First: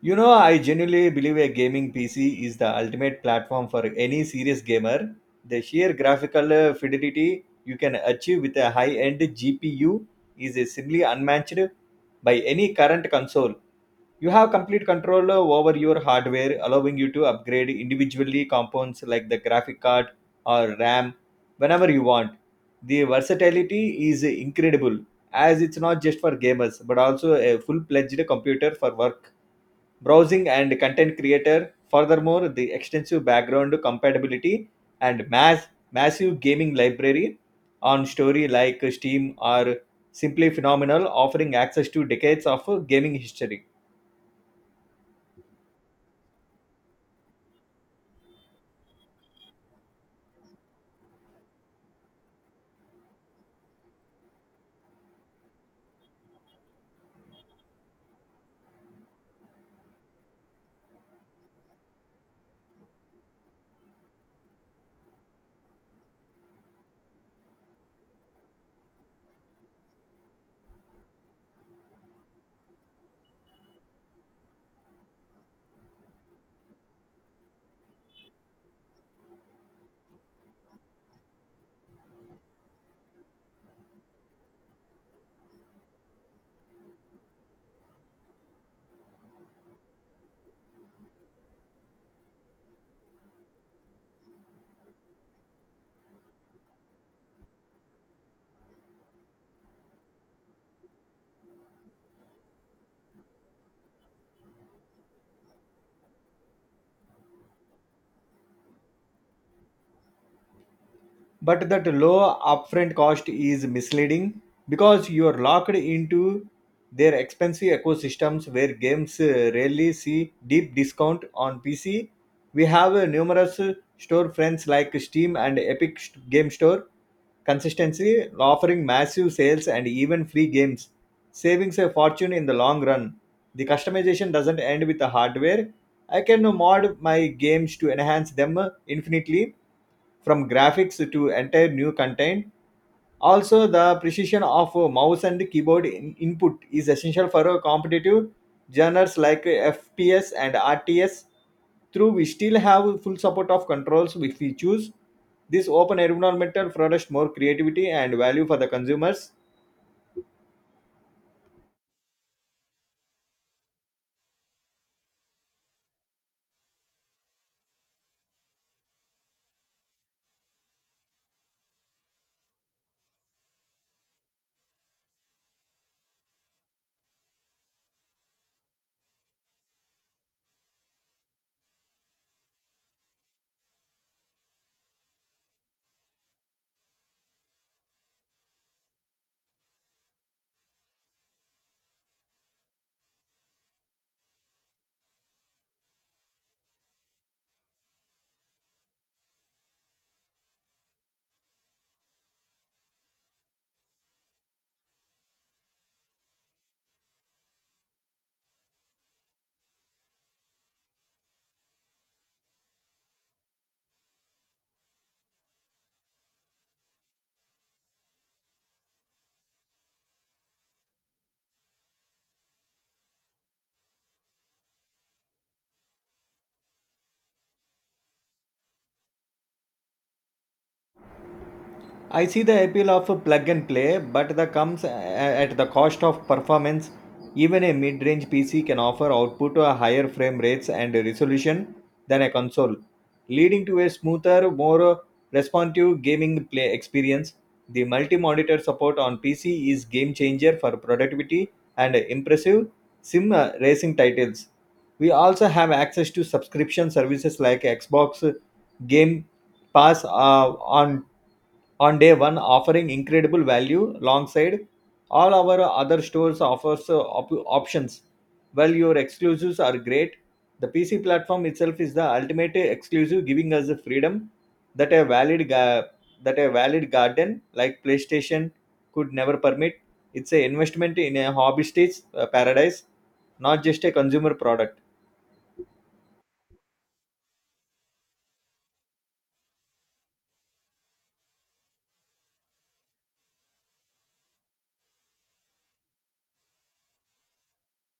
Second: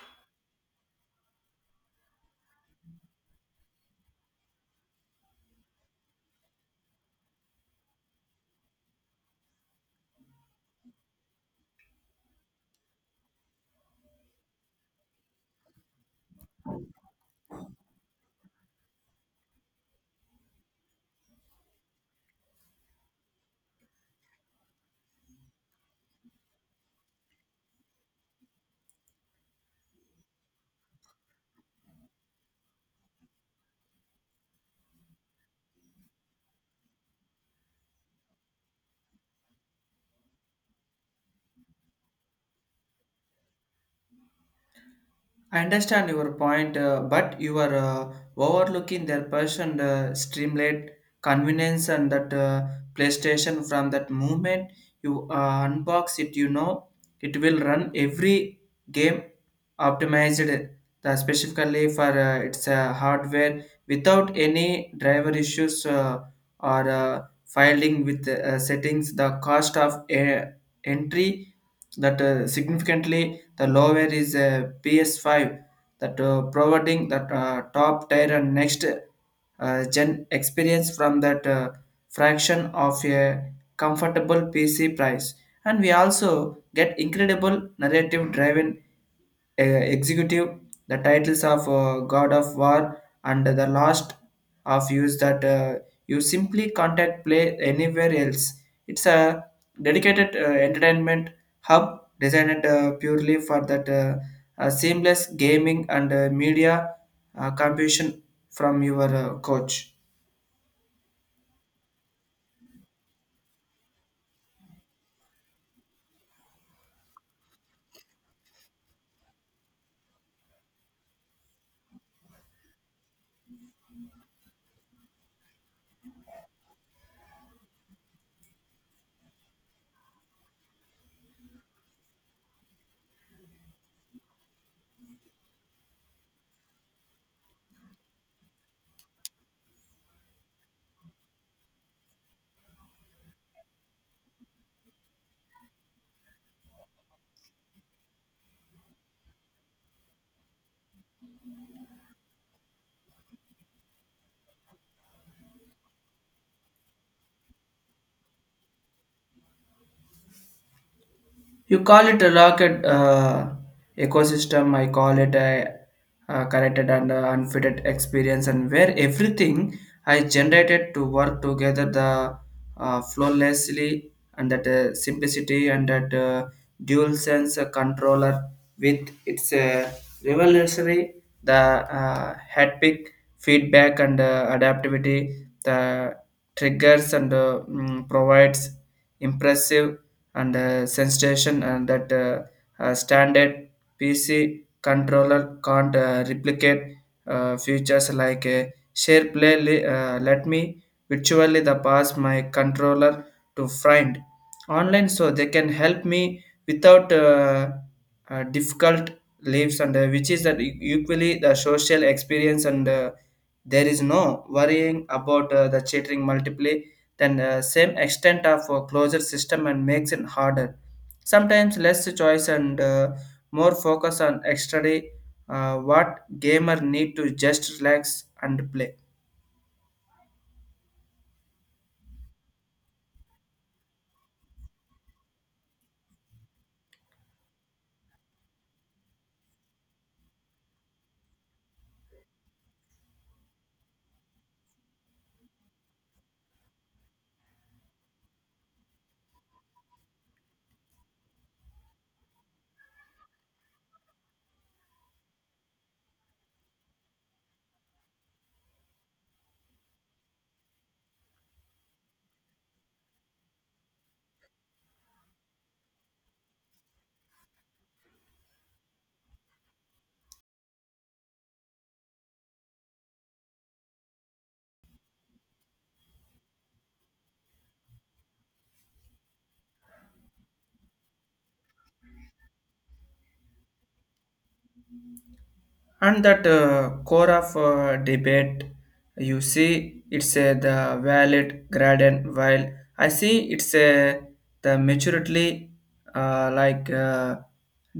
You know, I genuinely believe a gaming PC is the ultimate platform for any serious gamer. The sheer graphical fidelity you can achieve with a high end GPU is simply unmatched by any current console. You have complete control over your hardware, allowing you to upgrade individually components like the graphic card or RAM whenever you want. The versatility is incredible, as it's not just for gamers but also a full fledged computer for work, browsing and content creator. Furthermore, the extensive background compatibility and massive gaming library on story like Steam are simply phenomenal, offering access to decades of gaming history. I understand your point, but you are overlooking their person streamlet convenience, and that PlayStation from that moment you unbox it. You know it will run every game optimized specifically for its hardware without any driver issues or filing with settings. The cost of entry that significantly the lower is a PS5, that providing that top tier and next gen experience from that fraction of a comfortable PC price. And we also get incredible narrative driven executive, the titles of God of War, and the last of use that you simply contact play anywhere else. It's a dedicated entertainment hub designed purely for that seamless gaming and media competition from your coach. But that low upfront cost is misleading because you are locked into their expensive ecosystems where games rarely see deep discount on PC. We have numerous store friends like Steam and Game Store consistency offering massive sales and even free games, savings a fortune in the long run. The customization doesn't end with the hardware. I can mod my games to enhance them infinitely, from graphics to entire new content. Also, the precision of a mouse and keyboard input is essential for a competitive genres like FPS and RTS. Through we still have full support of controls if we choose. This open environmental products more creativity and value for the consumers. You call it a rocket ecosystem. I call it a connected and unfitted experience, and where everything I generated to work together the flawlessly, and that simplicity and that dual sense controller with its revolutionary the haptic feedback and adaptivity the triggers and provides impressive and sensation, and that standard PC controller can't replicate features like share play. Let me virtually the pass my controller to find online so they can help me without difficult lives, and which is that equally the social experience, and there is no worrying about the chattering multiply then same extent of closure system, and makes it harder. Sometimes less choice and more focus on extra day, what gamer need to just relax and play. I see the appeal of a plug and play, but that comes at the cost of performance. Even a mid range PC can offer output a higher frame rates and resolution than a console, leading to a smoother, more responsive gaming play experience. The multi monitor support on PC is game changer for productivity and impressive sim racing titles. We also have access to subscription services like Xbox Game pass on day one, offering incredible value alongside all our other stores offers, options. While your exclusives are great, the PC platform itself is the ultimate exclusive, giving us the freedom that that a valid garden like PlayStation could never permit. It's an investment in a hobbyist's paradise, not just a consumer product. And that core of debate, you see it's a the valid gradient, while I see it's a the maturely uh, like uh,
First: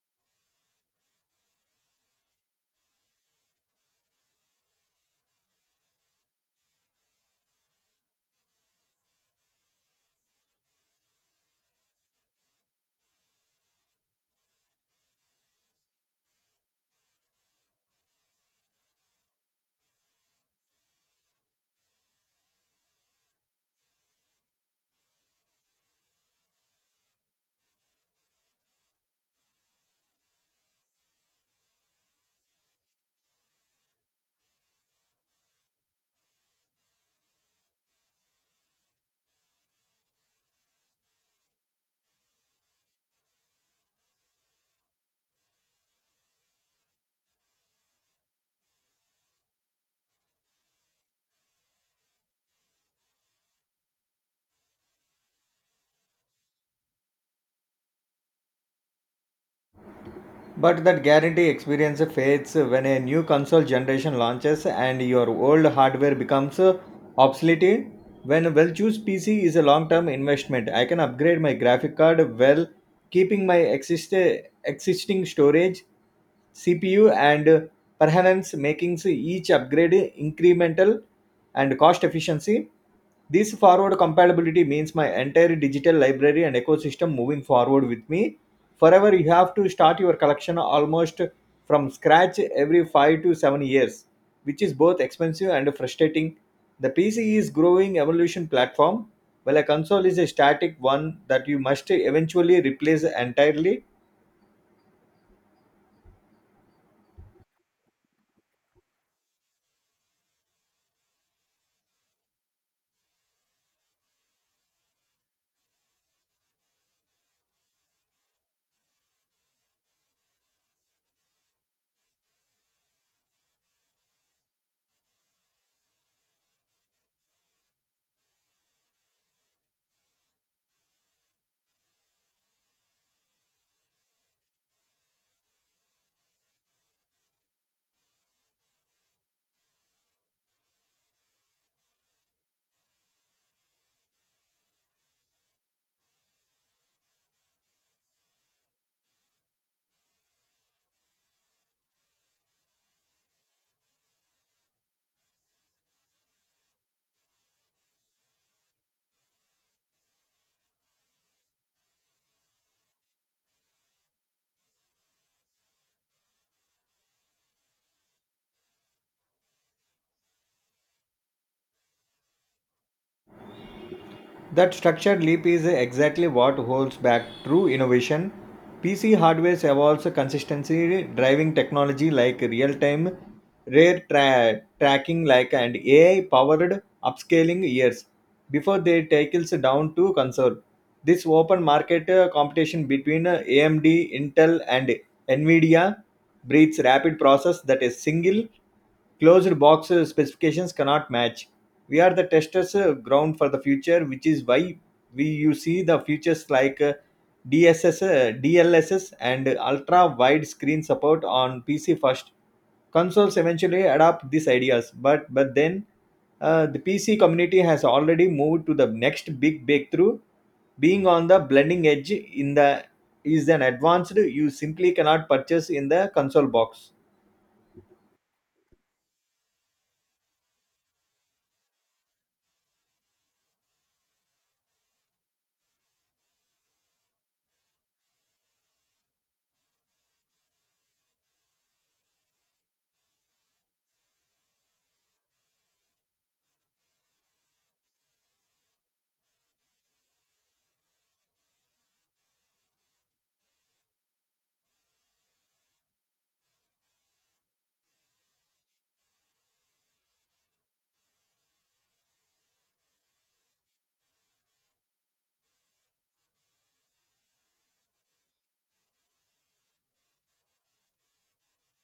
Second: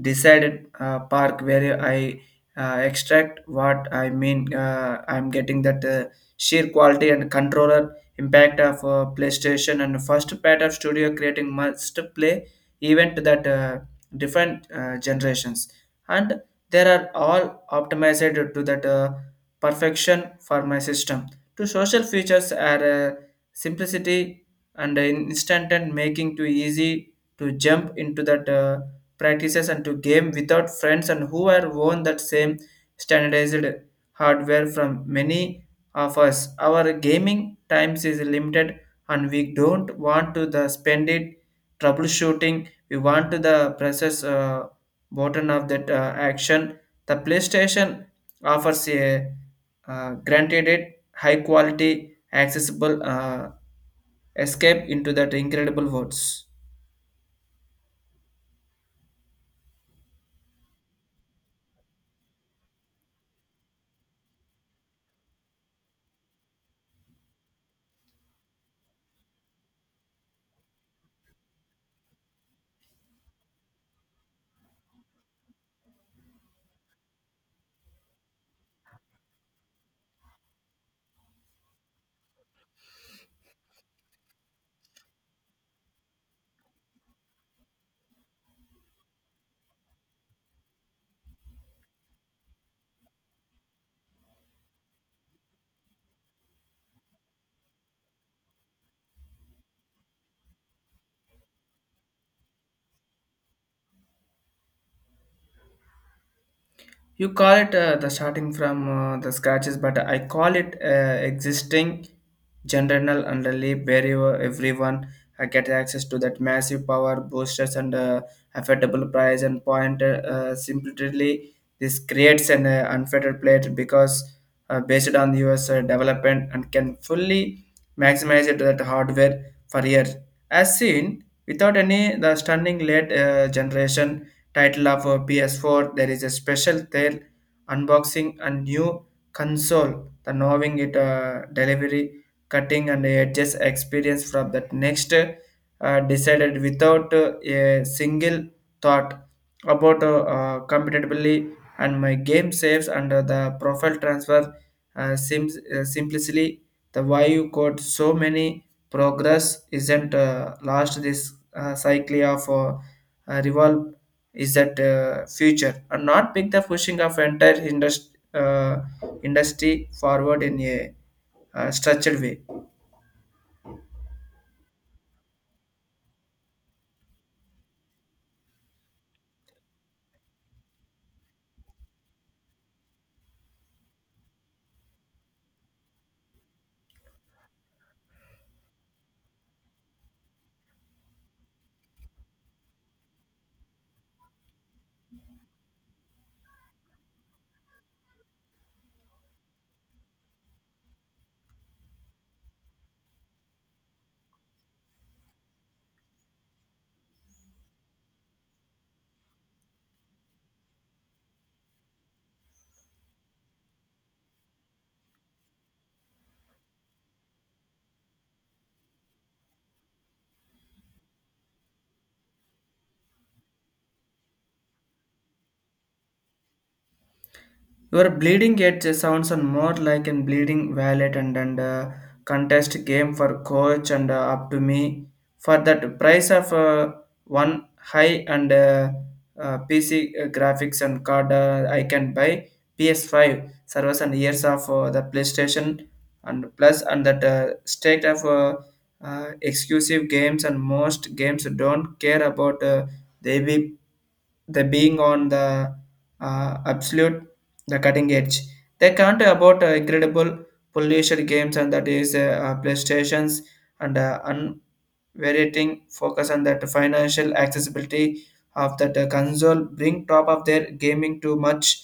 decided park, where I extract what I mean. I'm getting that sheer quality and controller impact of PlayStation, and first part of studio creating must play event that different generations, and they are all optimized to that perfection for my system. To social features are simplicity and instant, and making too easy to jump into that practices and to game without friends, and who are own that same standardized hardware from many of us. Our gaming times is limited, and we don't want to the spend it troubleshooting. We want to the process bottom of that action. The PlayStation offers a granted it high quality, accessible escape into that incredible worlds. But that guarantee experience fades when a new console generation launches and your old hardware becomes obsolete. When a well chosen PC is a long term investment, I can upgrade my graphic card while keeping my existing storage, CPU, and perhaps making each upgrade incremental and cost efficiency. This forward compatibility means my entire digital library and ecosystem moving forward with me forever. You have to start your collection almost from scratch every 5 to 7 years, which is both expensive and frustrating. The PC is growing evolution platform, while a console is a static one that you must eventually replace entirely. You call it the starting from the scratches, but I call it existing general underleaf, where you, everyone get access to that massive power boosters and affordable price and point. Simply, this creates an unfettered plate, because based on the US development, and can fully maximize it that hardware for year as seen, without any the stunning late generation title of PS4. There is a special tale unboxing a new console, the knowing it delivery, cutting and edges experience from that next decided without a single thought about compatibility and my game saves under the profile transfer sims simplicity, the why you got so many progress isn't last this cycle of revolve is that future, and not pick the pushing of entire industry forward in a structured way. That structured leap is exactly what holds back true innovation. PC hardware evolves consistency, driving technology like real time tracking like and AI powered upscaling years before they tackles down to console. This open market competition between AMD, Intel, and Nvidia breeds rapid process that a single closed box specifications cannot match. We are the testers ground for the future, which is why we you see the features like DSS, DLSS, and ultra wide screen support on PC first. Consoles eventually adopt these ideas, but then the PC community has already moved to the next big breakthrough. Being on the blending edge in the is an advanced you simply cannot purchase in the console box. Your bleeding edge sounds and more like a bleeding valet, and contest game for coach, and up to me. For that price of one high and PC graphics and card, I can buy PS5 servers and years of the PlayStation and plus, and that state of exclusive games. And most games don't care about they be the being on the absolute the cutting edge. They can't about incredible pollution games, and that is PlayStations and unvarying focus on that financial accessibility of that console, bring top of their gaming to much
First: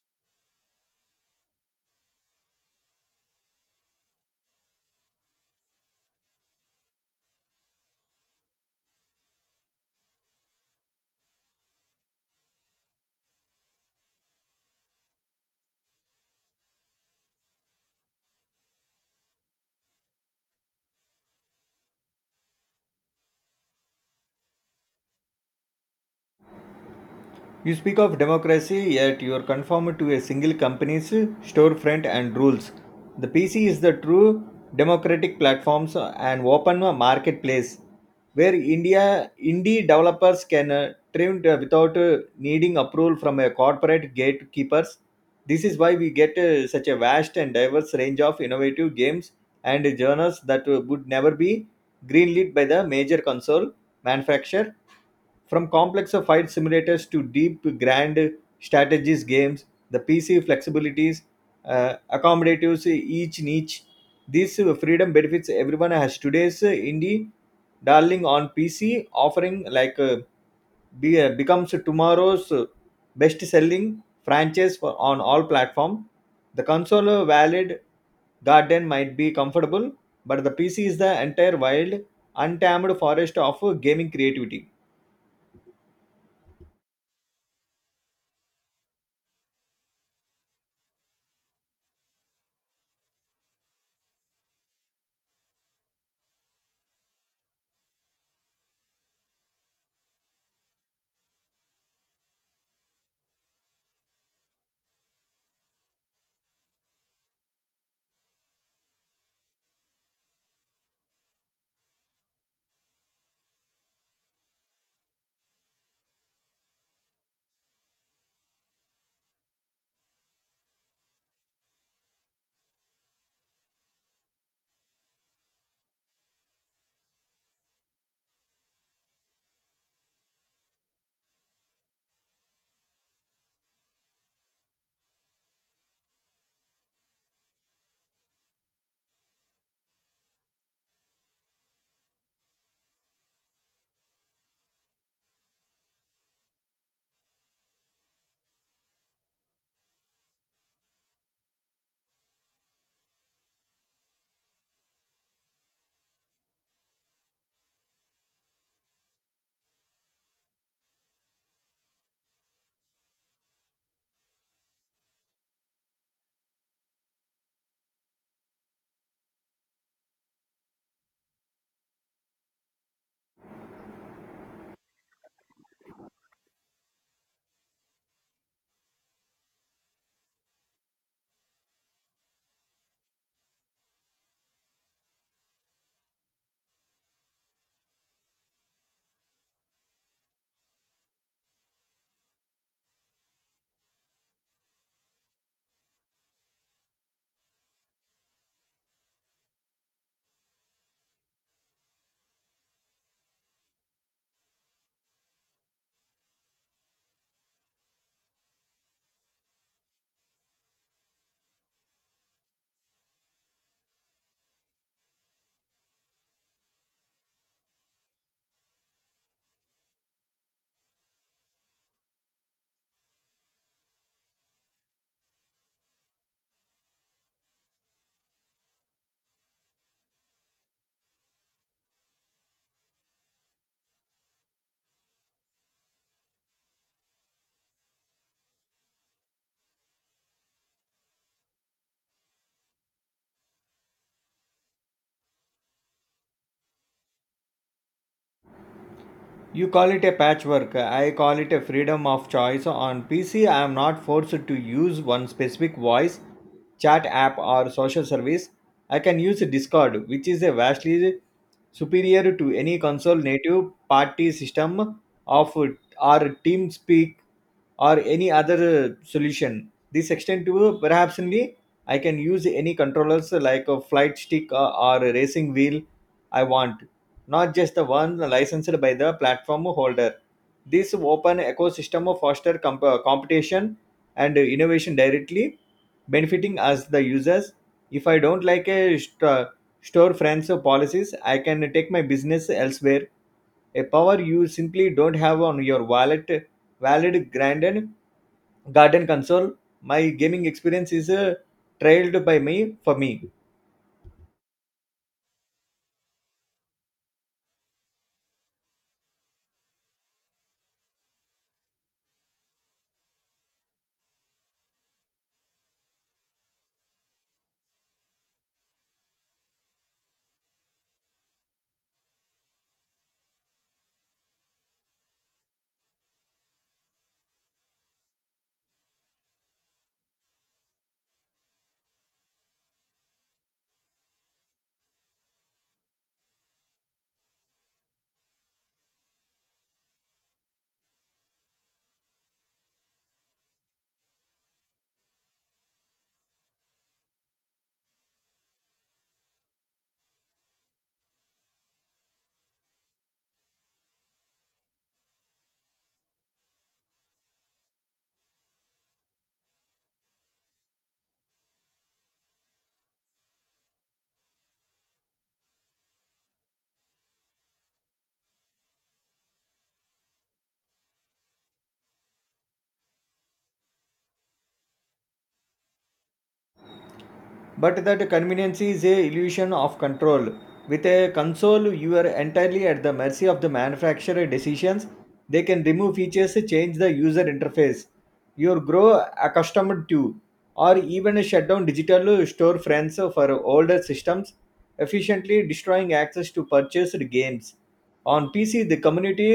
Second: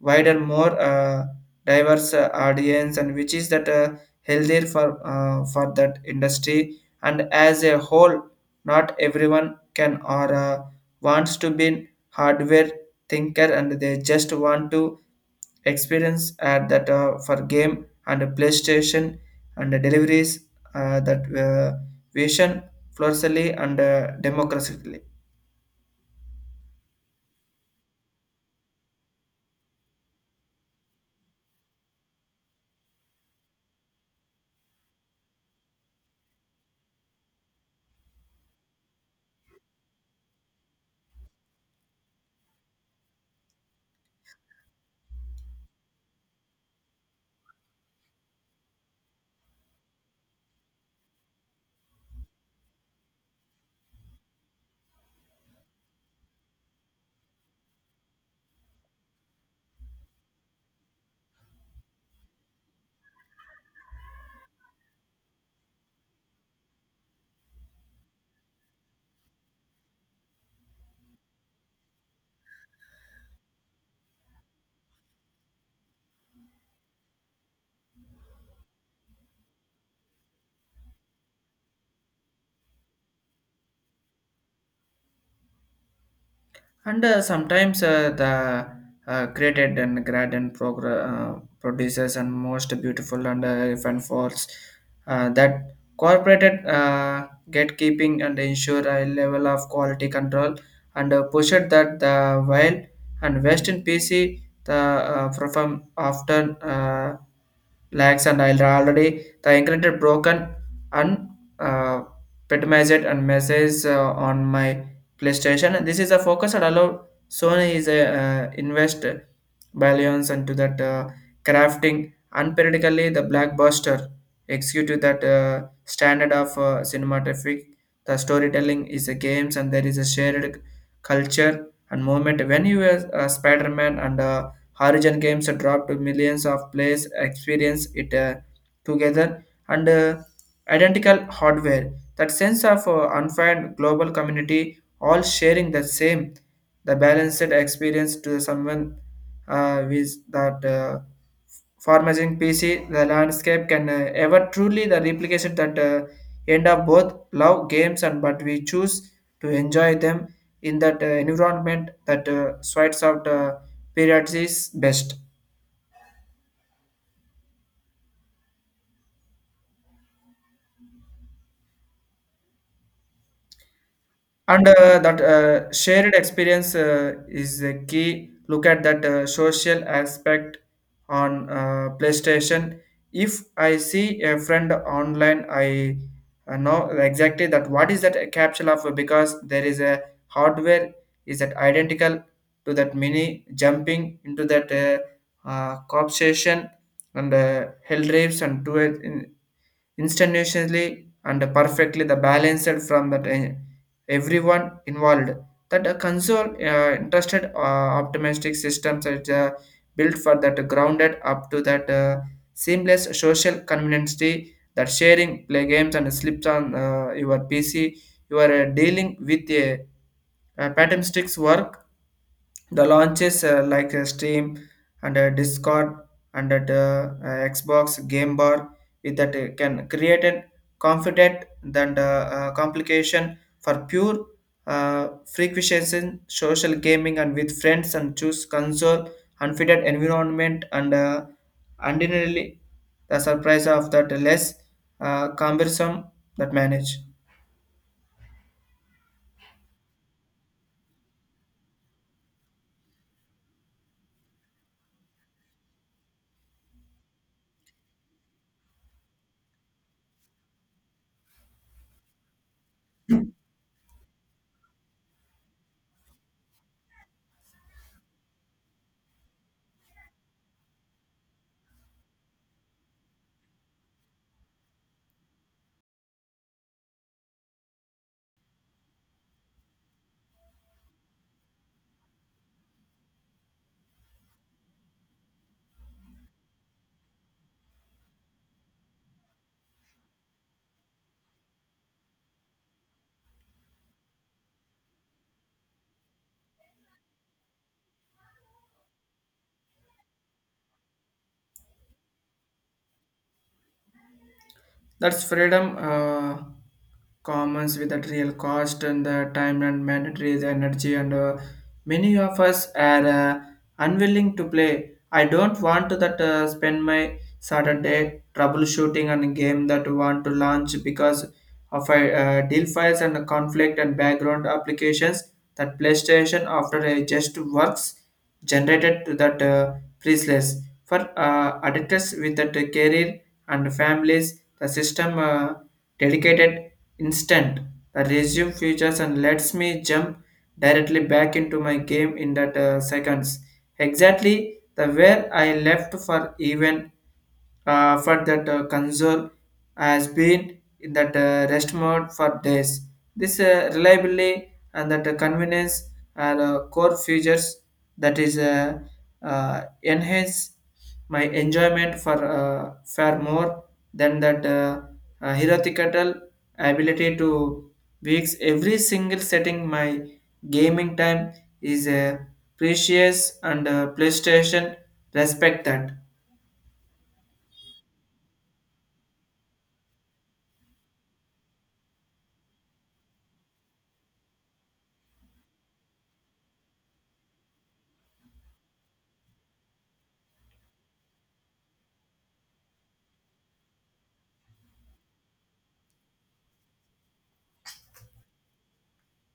wider, more diverse audience, and which is that healthier for for that industry and as a whole. Not everyone can or wants to be hardware thinker, and they just want to experience at that for game, and PlayStation and the deliveries that vision florally and democratically. You speak of democracy, yet you are conformed to a single company's storefront and rules. The PC is the true democratic platforms and open marketplace where India indie developers can trend without needing approval from a corporate gatekeepers. This is why we get such a vast and diverse range of innovative games and genres that would never be greenlit by the major console manufacturer, from complex fight simulators to deep grand strategies games. The PC flexibilities accommodates each niche. This freedom benefits everyone, has today's indie darling on PC offering like becomes tomorrow's best-selling franchise for, on all platform. The console valid garden might be comfortable, but the PC is the entire wild, untamed forest of gaming creativity. And sometimes the created and grad and producers and most beautiful and fun falls that corporated gatekeeping and ensure a level of quality control, and push it that the while, and western PC, the perform often lags, and I'll already the incremented broken and uh, petomized and message on my PlayStation. This is a focus that allowed Sony is a investor billions into that crafting unperiodically the blockbuster execute that standard of cinematographic. The storytelling is a games, and there is a shared culture and moment. When you were Spider-Man and Horizon games dropped, millions of players experience it together and identical hardware. That sense of unfined global community all sharing the same, the balanced experience to someone with that formatting PC, the landscape can ever truly the replication that end up both love games, and but we choose to enjoy them in that environment that sweats out period is best. And that shared experience is a key look at that social aspect on PlayStation. If I see a friend online, I know exactly that what is that a capsule of, because there is a hardware is that identical to that mini jumping into that cop station and hell drives and to two instantaneously and perfectly the balanced from that everyone involved. That a console interested optimistic systems are built for that grounded up to that seamless social convenience, that sharing play games and slips on your PC. You are dealing with a pattern sticks work the launches like Steam and Discord and Xbox Game Bar with that can create a confident than the complication for pure uh, frequency social gaming, and with friends and choose console unfitted environment, and ordinarily the surprise of that less cumbersome that manage. You call it a patchwork. I call it a freedom of choice. On PC, I am not forced to use one specific voice chat app or social service. I can use Discord, which is a vastly superior to any console native party system of or TeamSpeak or any other solution. This extent to perhaps only I can use any controllers like a flight stick or a racing wheel I want, not just the one licensed by the platform holder. This open ecosystem fosters competition and innovation directly, benefiting us, the users. If I don't like a store friends policies, I can take my business elsewhere. A power you simply don't have on your wallet, valid granted garden console. My gaming experience is trailed by me for me. That's freedom commons with that real cost and the time and mandatory the energy, and many of us are unwilling to play. I don't want to that spend my Saturday troubleshooting on a game that want to launch because of a deal files and conflict and background applications, that PlayStation after a just works generated to that priceless for addicts with that career and families. The system dedicated instant the resume features and lets me jump directly back into my game in that seconds, exactly the where I left for, even for that console has been in that rest mode for days. This reliability and that convenience are core features that is enhance my enjoyment for far more than that theoretical ability to weeks every single setting. My gaming time is precious, and PlayStation respect that. But that convenience is a illusion of control. With a console, you are entirely at the mercy of the manufacturer decisions. They can remove features, change the user interface you grow accustomed to, or even shut down digital storefronts for older systems, efficiently destroying access to purchased games. On PC, the community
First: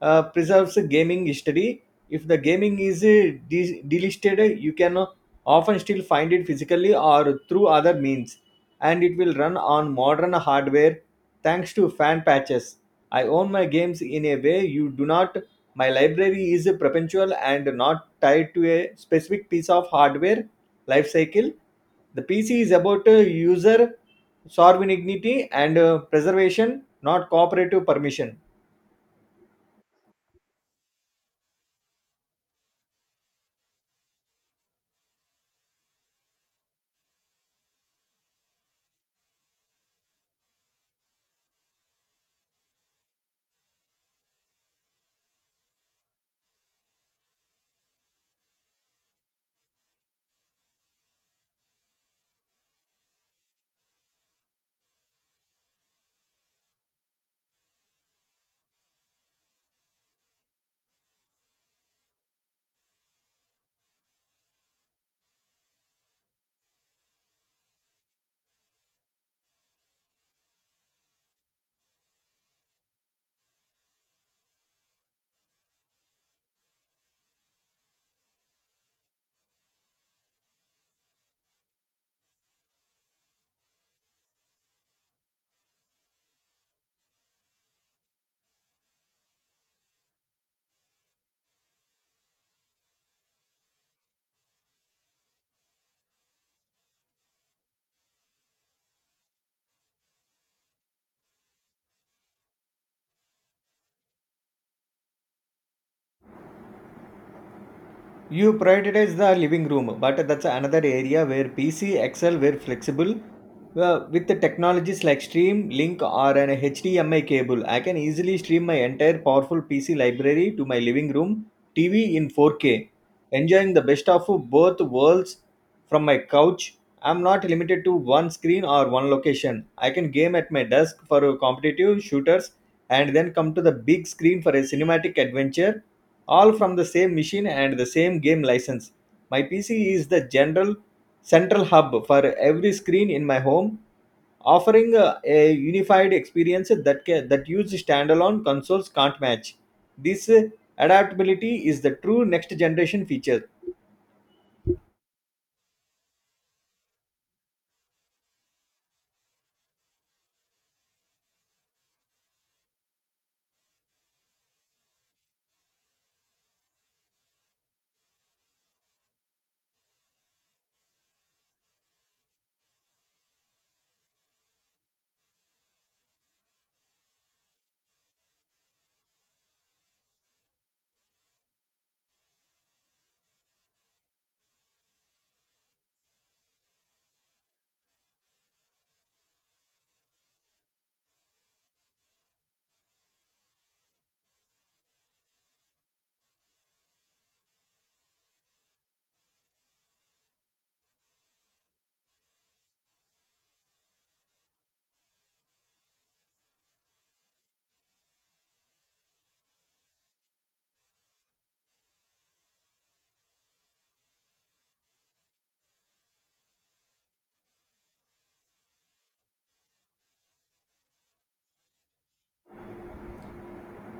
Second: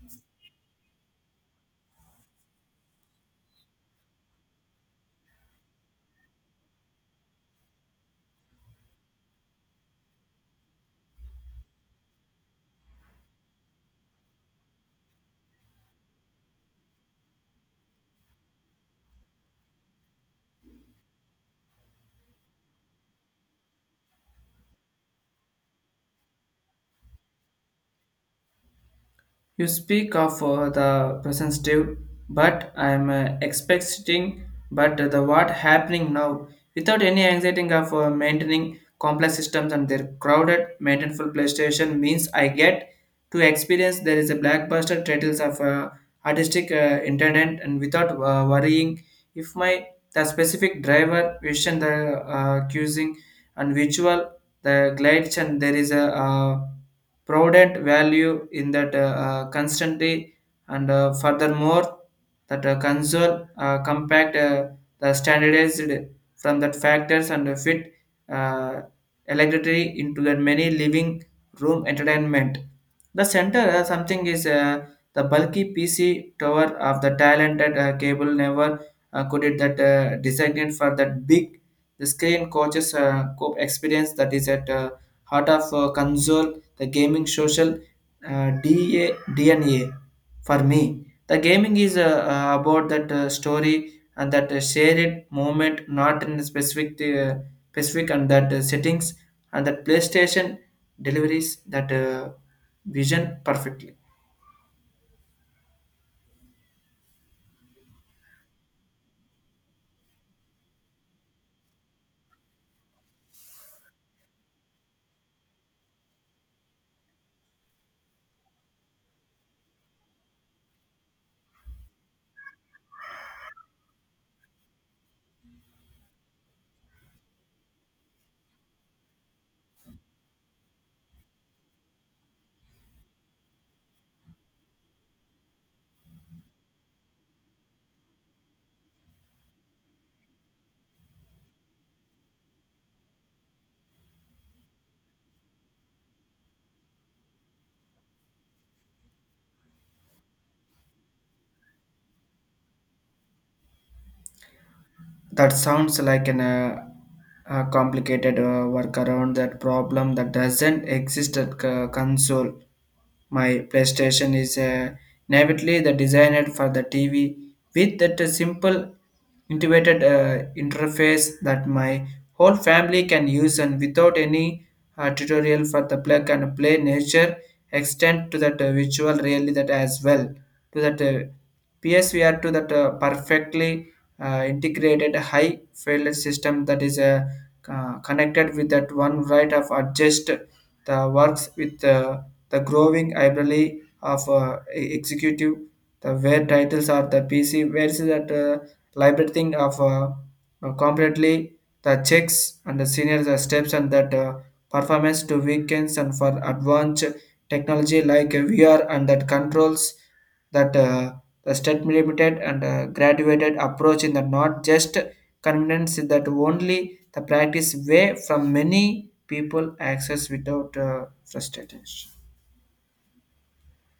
preserves gaming history. If the gaming is delisted, you can often still find it physically or through other means, and it will run on modern hardware thanks to fan patches. I own my games in a way you do not. My library is perpetual and not tied to a specific piece of hardware life cycle. The PC is about user sovereignty and preservation, not cooperative permission. You speak of the presentative, but I'm expecting, but the what happening now, without any anxiety of maintaining complex systems and their crowded, maintainable PlayStation, means I get to experience there is a blackbuster titles of artistic intent, and without worrying if my the specific driver vision the cuisine and visual the glides. And there is a Provident value in that constantly. And furthermore, that console compact the standardized from that factors, and fit uh, electricity into the many living room entertainment. The center something is the bulky PC tower of the talented cable never could it that designed for that big the screen coaches experience that is at heart of console the gaming social DA, DNA for me. The gaming is about that story and that shared moment, not in specific and that settings, and that PlayStation deliveries that vision perfectly. You prioritize the living room, but that's another area where PC excel were flexible. Well, with the technologies like stream link or an HDMI cable, I can easily stream my entire powerful PC library to my living room TV in 4K, enjoying the best of both worlds from my couch. I'm not limited to one screen or one location. I can game at my desk for competitive shooters and then come to the big screen for a cinematic adventure, all from the same machine and the same game license. My PC is the general central hub for every screen in my home, offering a unified experience that that used standalone consoles can't match. This adaptability is the true next generation feature. That sounds like an a complicated workaround that problem that doesn't exist at console. My PlayStation is natively the designed for the TV with that simple integrated interface that my whole family can use and without any tutorial for the plug and play nature extend to that visual really that as well to that PSVR to that perfectly integrated high failure system that is connected with that one right of adjust the works with the growing library of executive the where titles are the PC where is that library thing of completely the checks and the senior the steps and that performance to weekends and for advanced technology like VR and that controls that the state-limited and graduated approach in the not just convenience is that only the practice way from many people access without frustration.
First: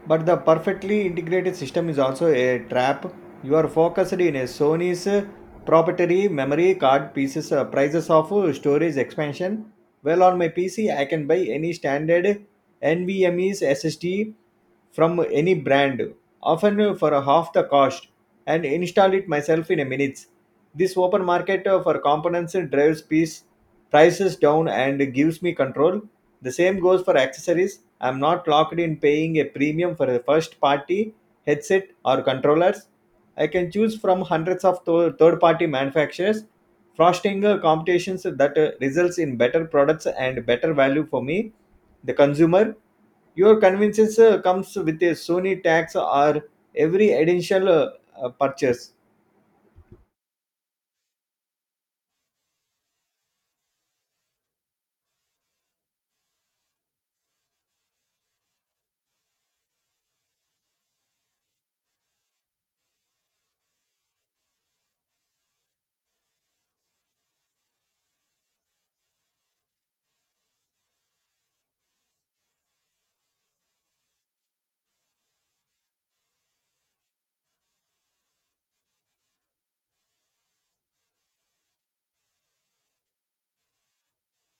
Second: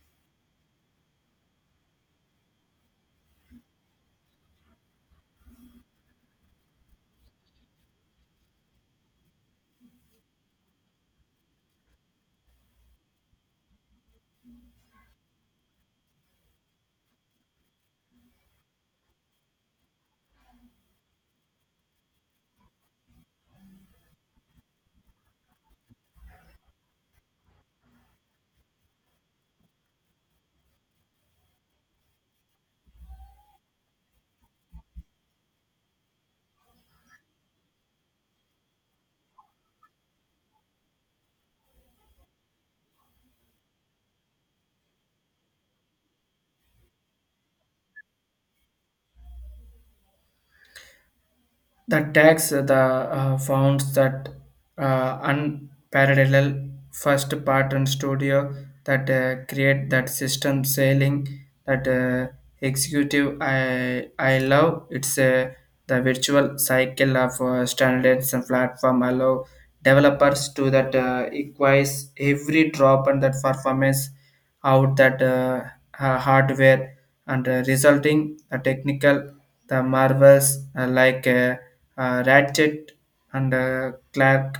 But the perfectly integrated system is also a trap. You are focused in a Sony's proprietary memory card pieces prices of storage expansion. Well, on my PC, I can buy any standard NVMe's SSD from any brand, often for half the cost, and install it myself in a minutes. This open market for components drives peace prices down and gives me control. The same goes for accessories. I'm not locked in paying a premium for a first party headset or controllers. I can choose from hundreds of third party manufacturers, fostering competitions that results in better products and better value for me, the consumer. Your convenience comes with a Sony tax or every additional purchase. The tax the found that unparalleled first pattern studio that create that system selling that executive I love it's the virtual cycle of standards and platform allow developers to that equalize every drop and that performance out that hardware and resulting the technical the marvels like Ratchet and Clark.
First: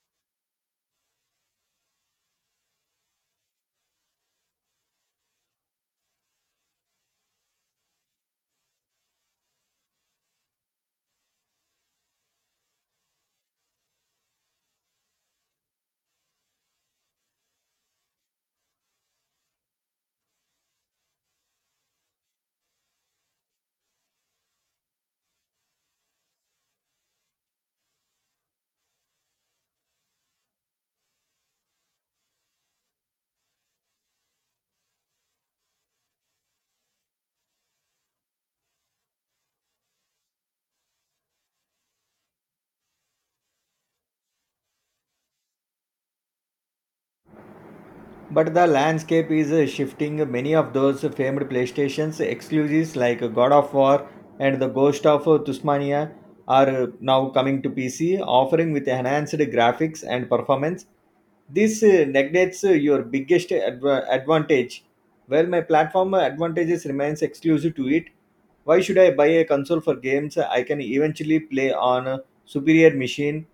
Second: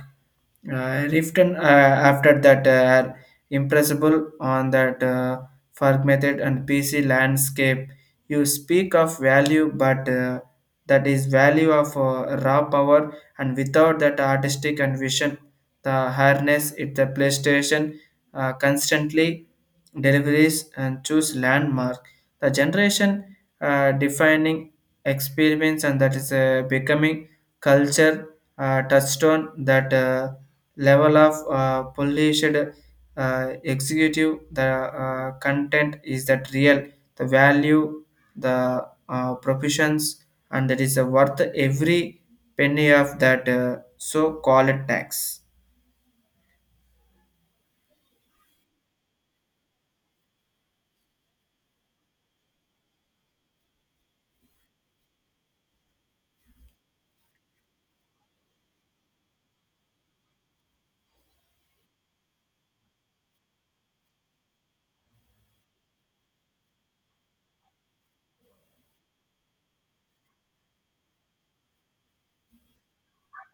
Riften after that are impressible on that Ferg method and PC landscape. You speak of value, but that is value of raw power, and without that artistic and vision, the harness it the PlayStation constantly deliveries and choose landmark. The generation defining experience and that is becoming culture touched on that level of polished executive the content is that real the value the provisions and that is worth every penny of that so called tax. But the landscape is shifting. Many of those famed PlayStation's exclusives like God of War and the Ghost of Tusmania are now coming to PC, offering with enhanced graphics and performance. This negates your biggest advantage. Well, my platform advantages remains exclusive to it. Why should I buy a console for games I can eventually play on superior machine?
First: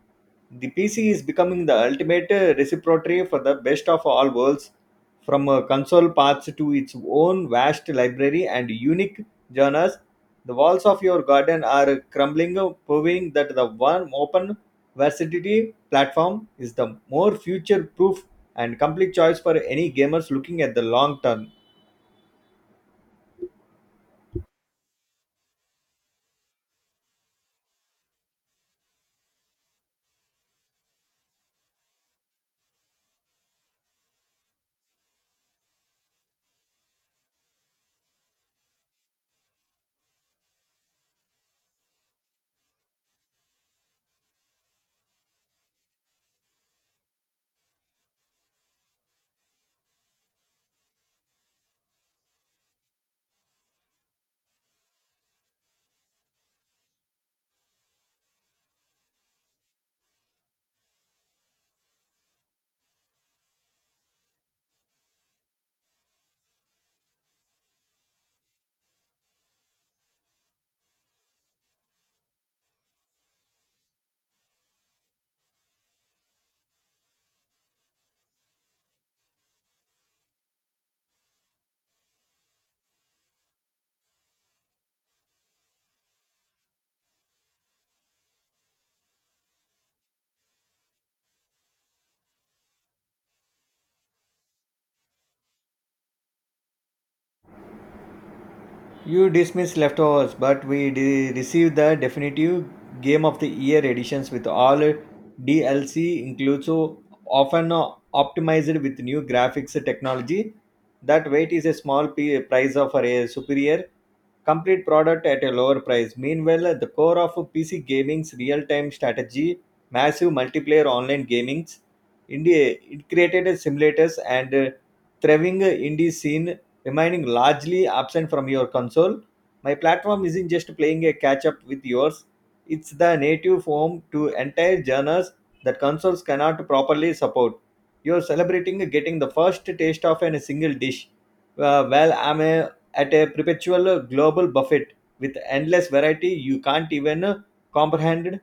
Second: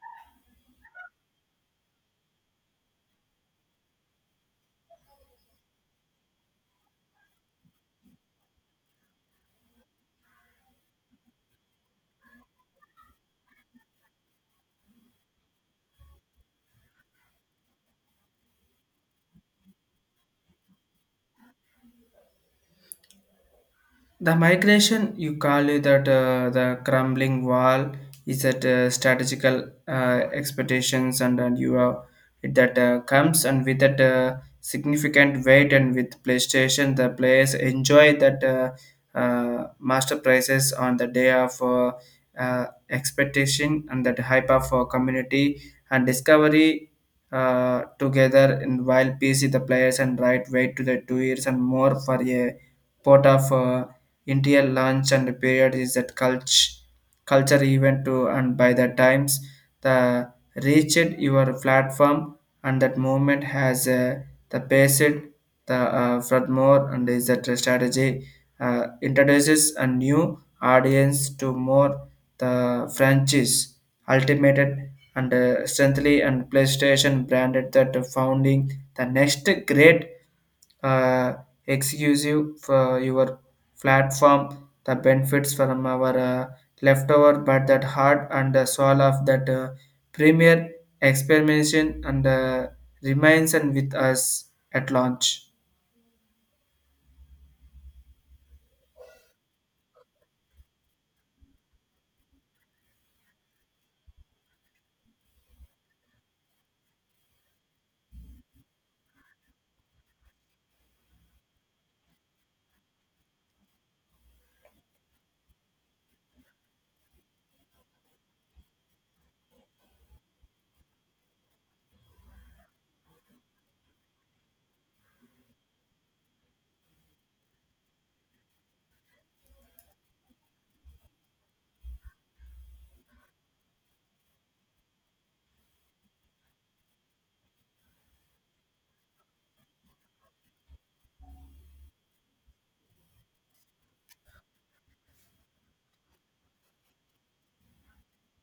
The PC is becoming the ultimate repository for the best of all worlds, from console paths to its own vast library and unique genres. The walls of your garden are crumbling, proving that the one open versatility platform is the more future proof and complete choice for any gamers looking at the long term. The migration, you call it that the crumbling wall is that strategical expectations, and you are that comes and with that significant weight, and with PlayStation, the players enjoy that master prices on the day of expectation and that hype of community and discovery together. And while PC, the players and right wait to the 2 years and more for a pot of. Indian lunch and period is that culture event too and by the times the reached your platform and that movement has the based the furthermore and is that strategy introduces a new audience to more the franchise ultimated and strengthly and playstation branded that founding the next great uh, exclusive for your platform the benefits from our leftover but that heart and the soul of that premier experimentation and remains and with us at launch. You dismiss leftovers, but we received the definitive Game of the Year editions with all DLC includes, so often optimized with new graphics technology. That weight is a small price of a superior complete product at a lower price. Meanwhile, the core of PC gaming's real-time strategy, massive multiplayer online gaming's, India it created simulators and thriving indie scene remaining largely absent from your console. My platform isn't just playing a catch up with yours, it's the native form to entire genres that consoles cannot properly support. You're celebrating getting the first taste of a single dish, while at a perpetual global buffet with endless variety you can't even comprehend.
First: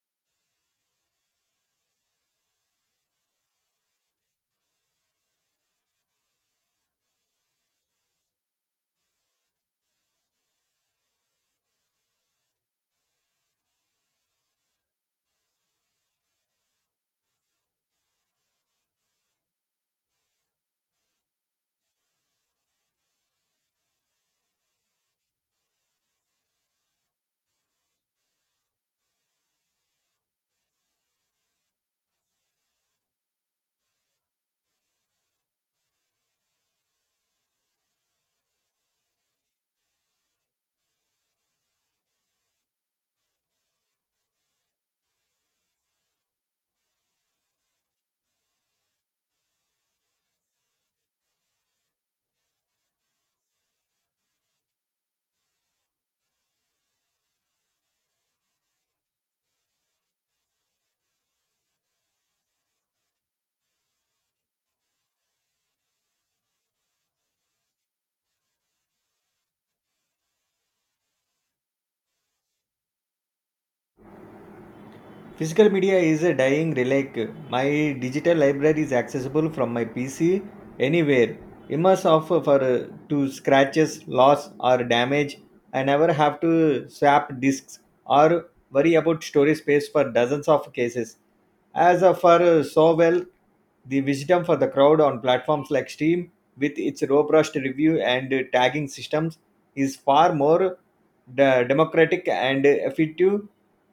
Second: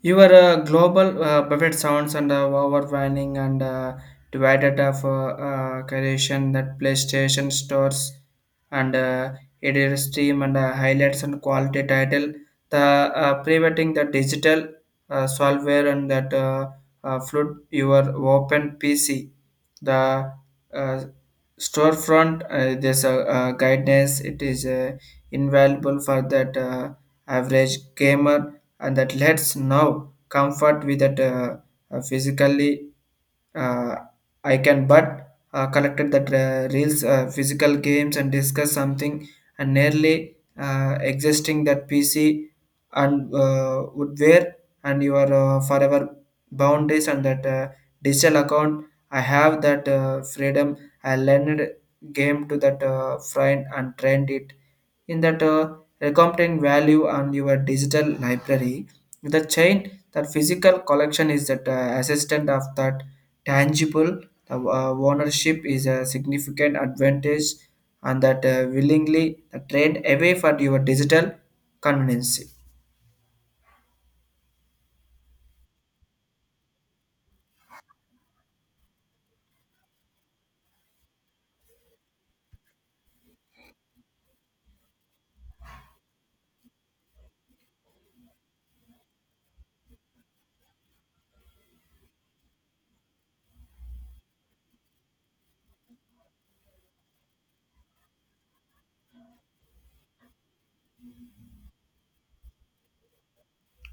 Your global buffet sounds and overwhelming and divided of creation that PlayStation stores and it is stream and highlights and quality title. The preventing the digital solver and that flood your open PC. The uh, storefront there's a, guidance it is invaluable for that average gamer and that lets now comfort with that physically uh, I can but collected that reels, physical games, and discuss something, and nearly existing that PC and would wear and your forever boundaries and that digital account. I have that freedom. I learned game to that friend and trained it in that recommending value on your digital library. The chain that physical collection is that assistant of that tangible. The ownership is a significant advantage, and that willingly trade away for your digital convenience. Physical media is a dying relic. My digital library is accessible from my PC anywhere. Immerse of for to scratches, loss or damage. I never have to swap disks or worry about storage space for dozens of cases. As of for so well, the wisdom for the crowd on platforms like Steam with its robust review and tagging systems is far more democratic and effective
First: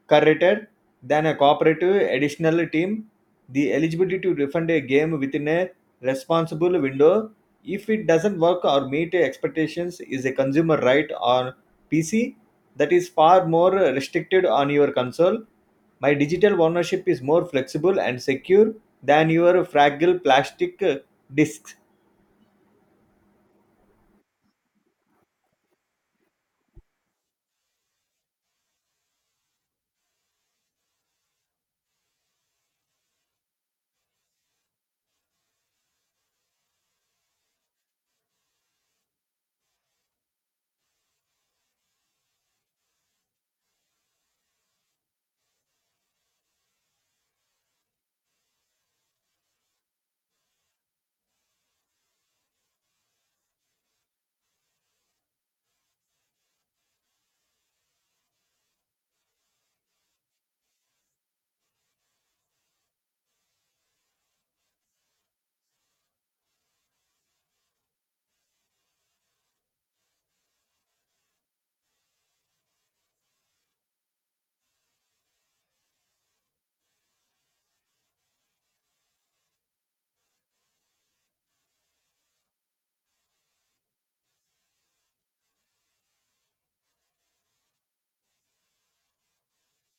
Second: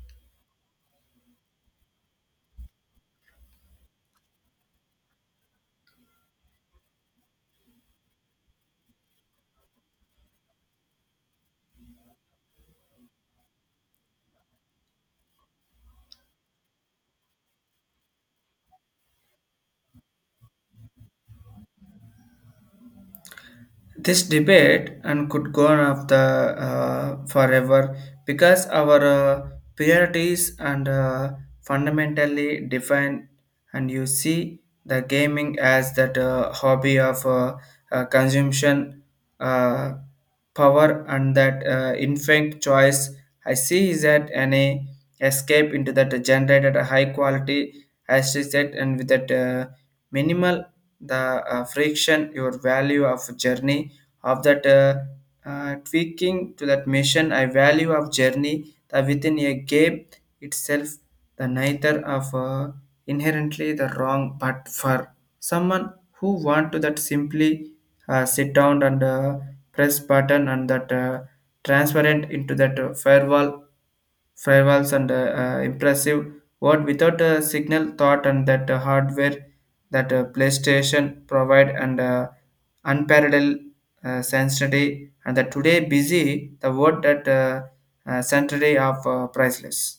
curated than a cooperative additional team. The eligibility to refund a game within a responsible window if it doesn't work or meet expectations is a consumer right on PC that is far more restricted on your console. My digital ownership is more flexible and secure than your fragile plastic discs. This debate and could go on of the forever because our priorities and fundamentally define and you see the gaming as that hobby of consumption uh, power and that infant choice. I see is that any escape into that generated a high quality as she said and with that minimal the friction your value of journey of that tweaking to that mission I value of journey that within a game itself the neither of inherently the wrong but for someone who want to that simply sit down and press button and that transparent into that firewalls and impressive what without a signal thought and that hardware that PlayStation provide and unparalleled sensitivity and that today busy the word that sensitivity of priceless.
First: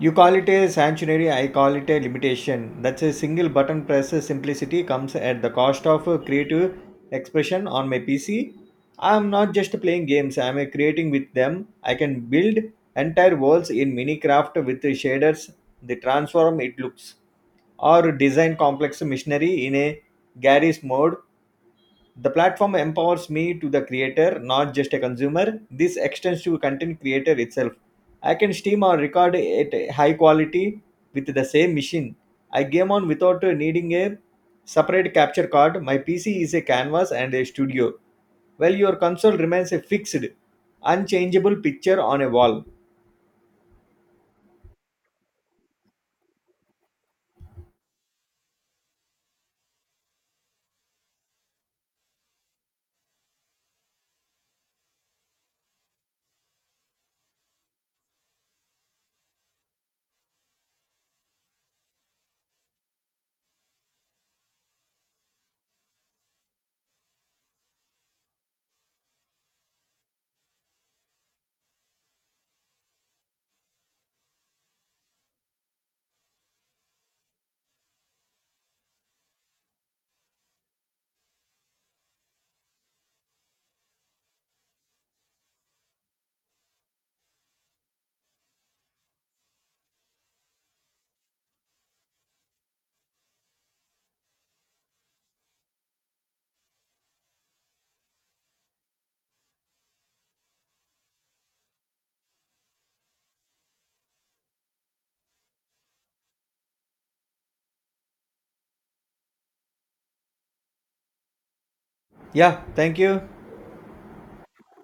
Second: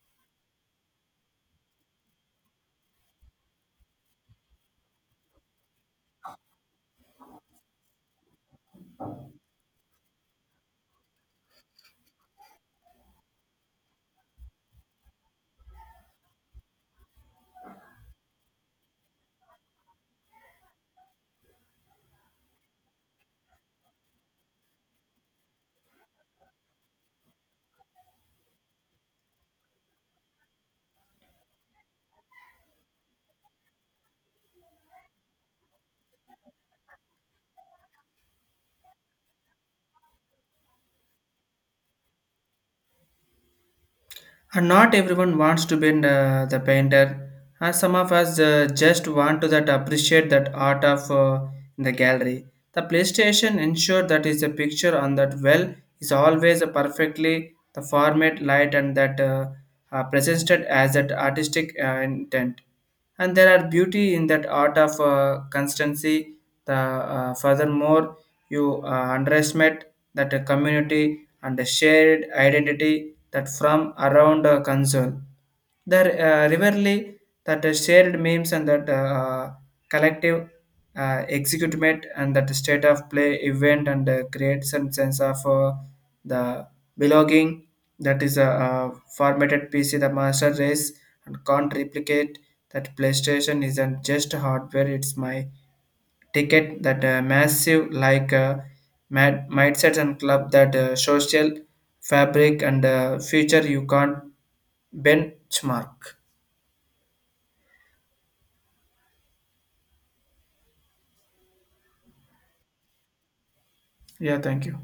You call it a sanctuary, I call it a limitation. That's a single button press simplicity comes at the cost of creative expression on my PC. I'm not just playing games, I'm creating with them. I can build entire worlds in Minecraft with the shaders, the transform it looks, or design complex machinery in a Garry's mode. The platform empowers me to the creator, not just a consumer. This extends to content creator itself. I can stream or record at a high quality with the same machine I game on without needing a separate capture card. My PC is a canvas and a studio, while your console remains a fixed, unchangeable picture on a wall. And not everyone wants to be the painter. And some of us just want to that appreciate that art of in the gallery. The PlayStation ensured that is a picture on that well is always a perfectly the format, light, and that presented as that artistic intent. And there are beauty in that art of constancy. The furthermore, you underestimate that a community and the shared identity that from around a console. The riverly that the shared memes and that collective executement and that state of play event and create some sense of the belonging that is a, formatted PC the master race and can't replicate that PlayStation isn't just hardware, it's my ticket that massive like mindset and club that social fabric and future you can't benchmark. Yeah, thank you. Yeah, thank you.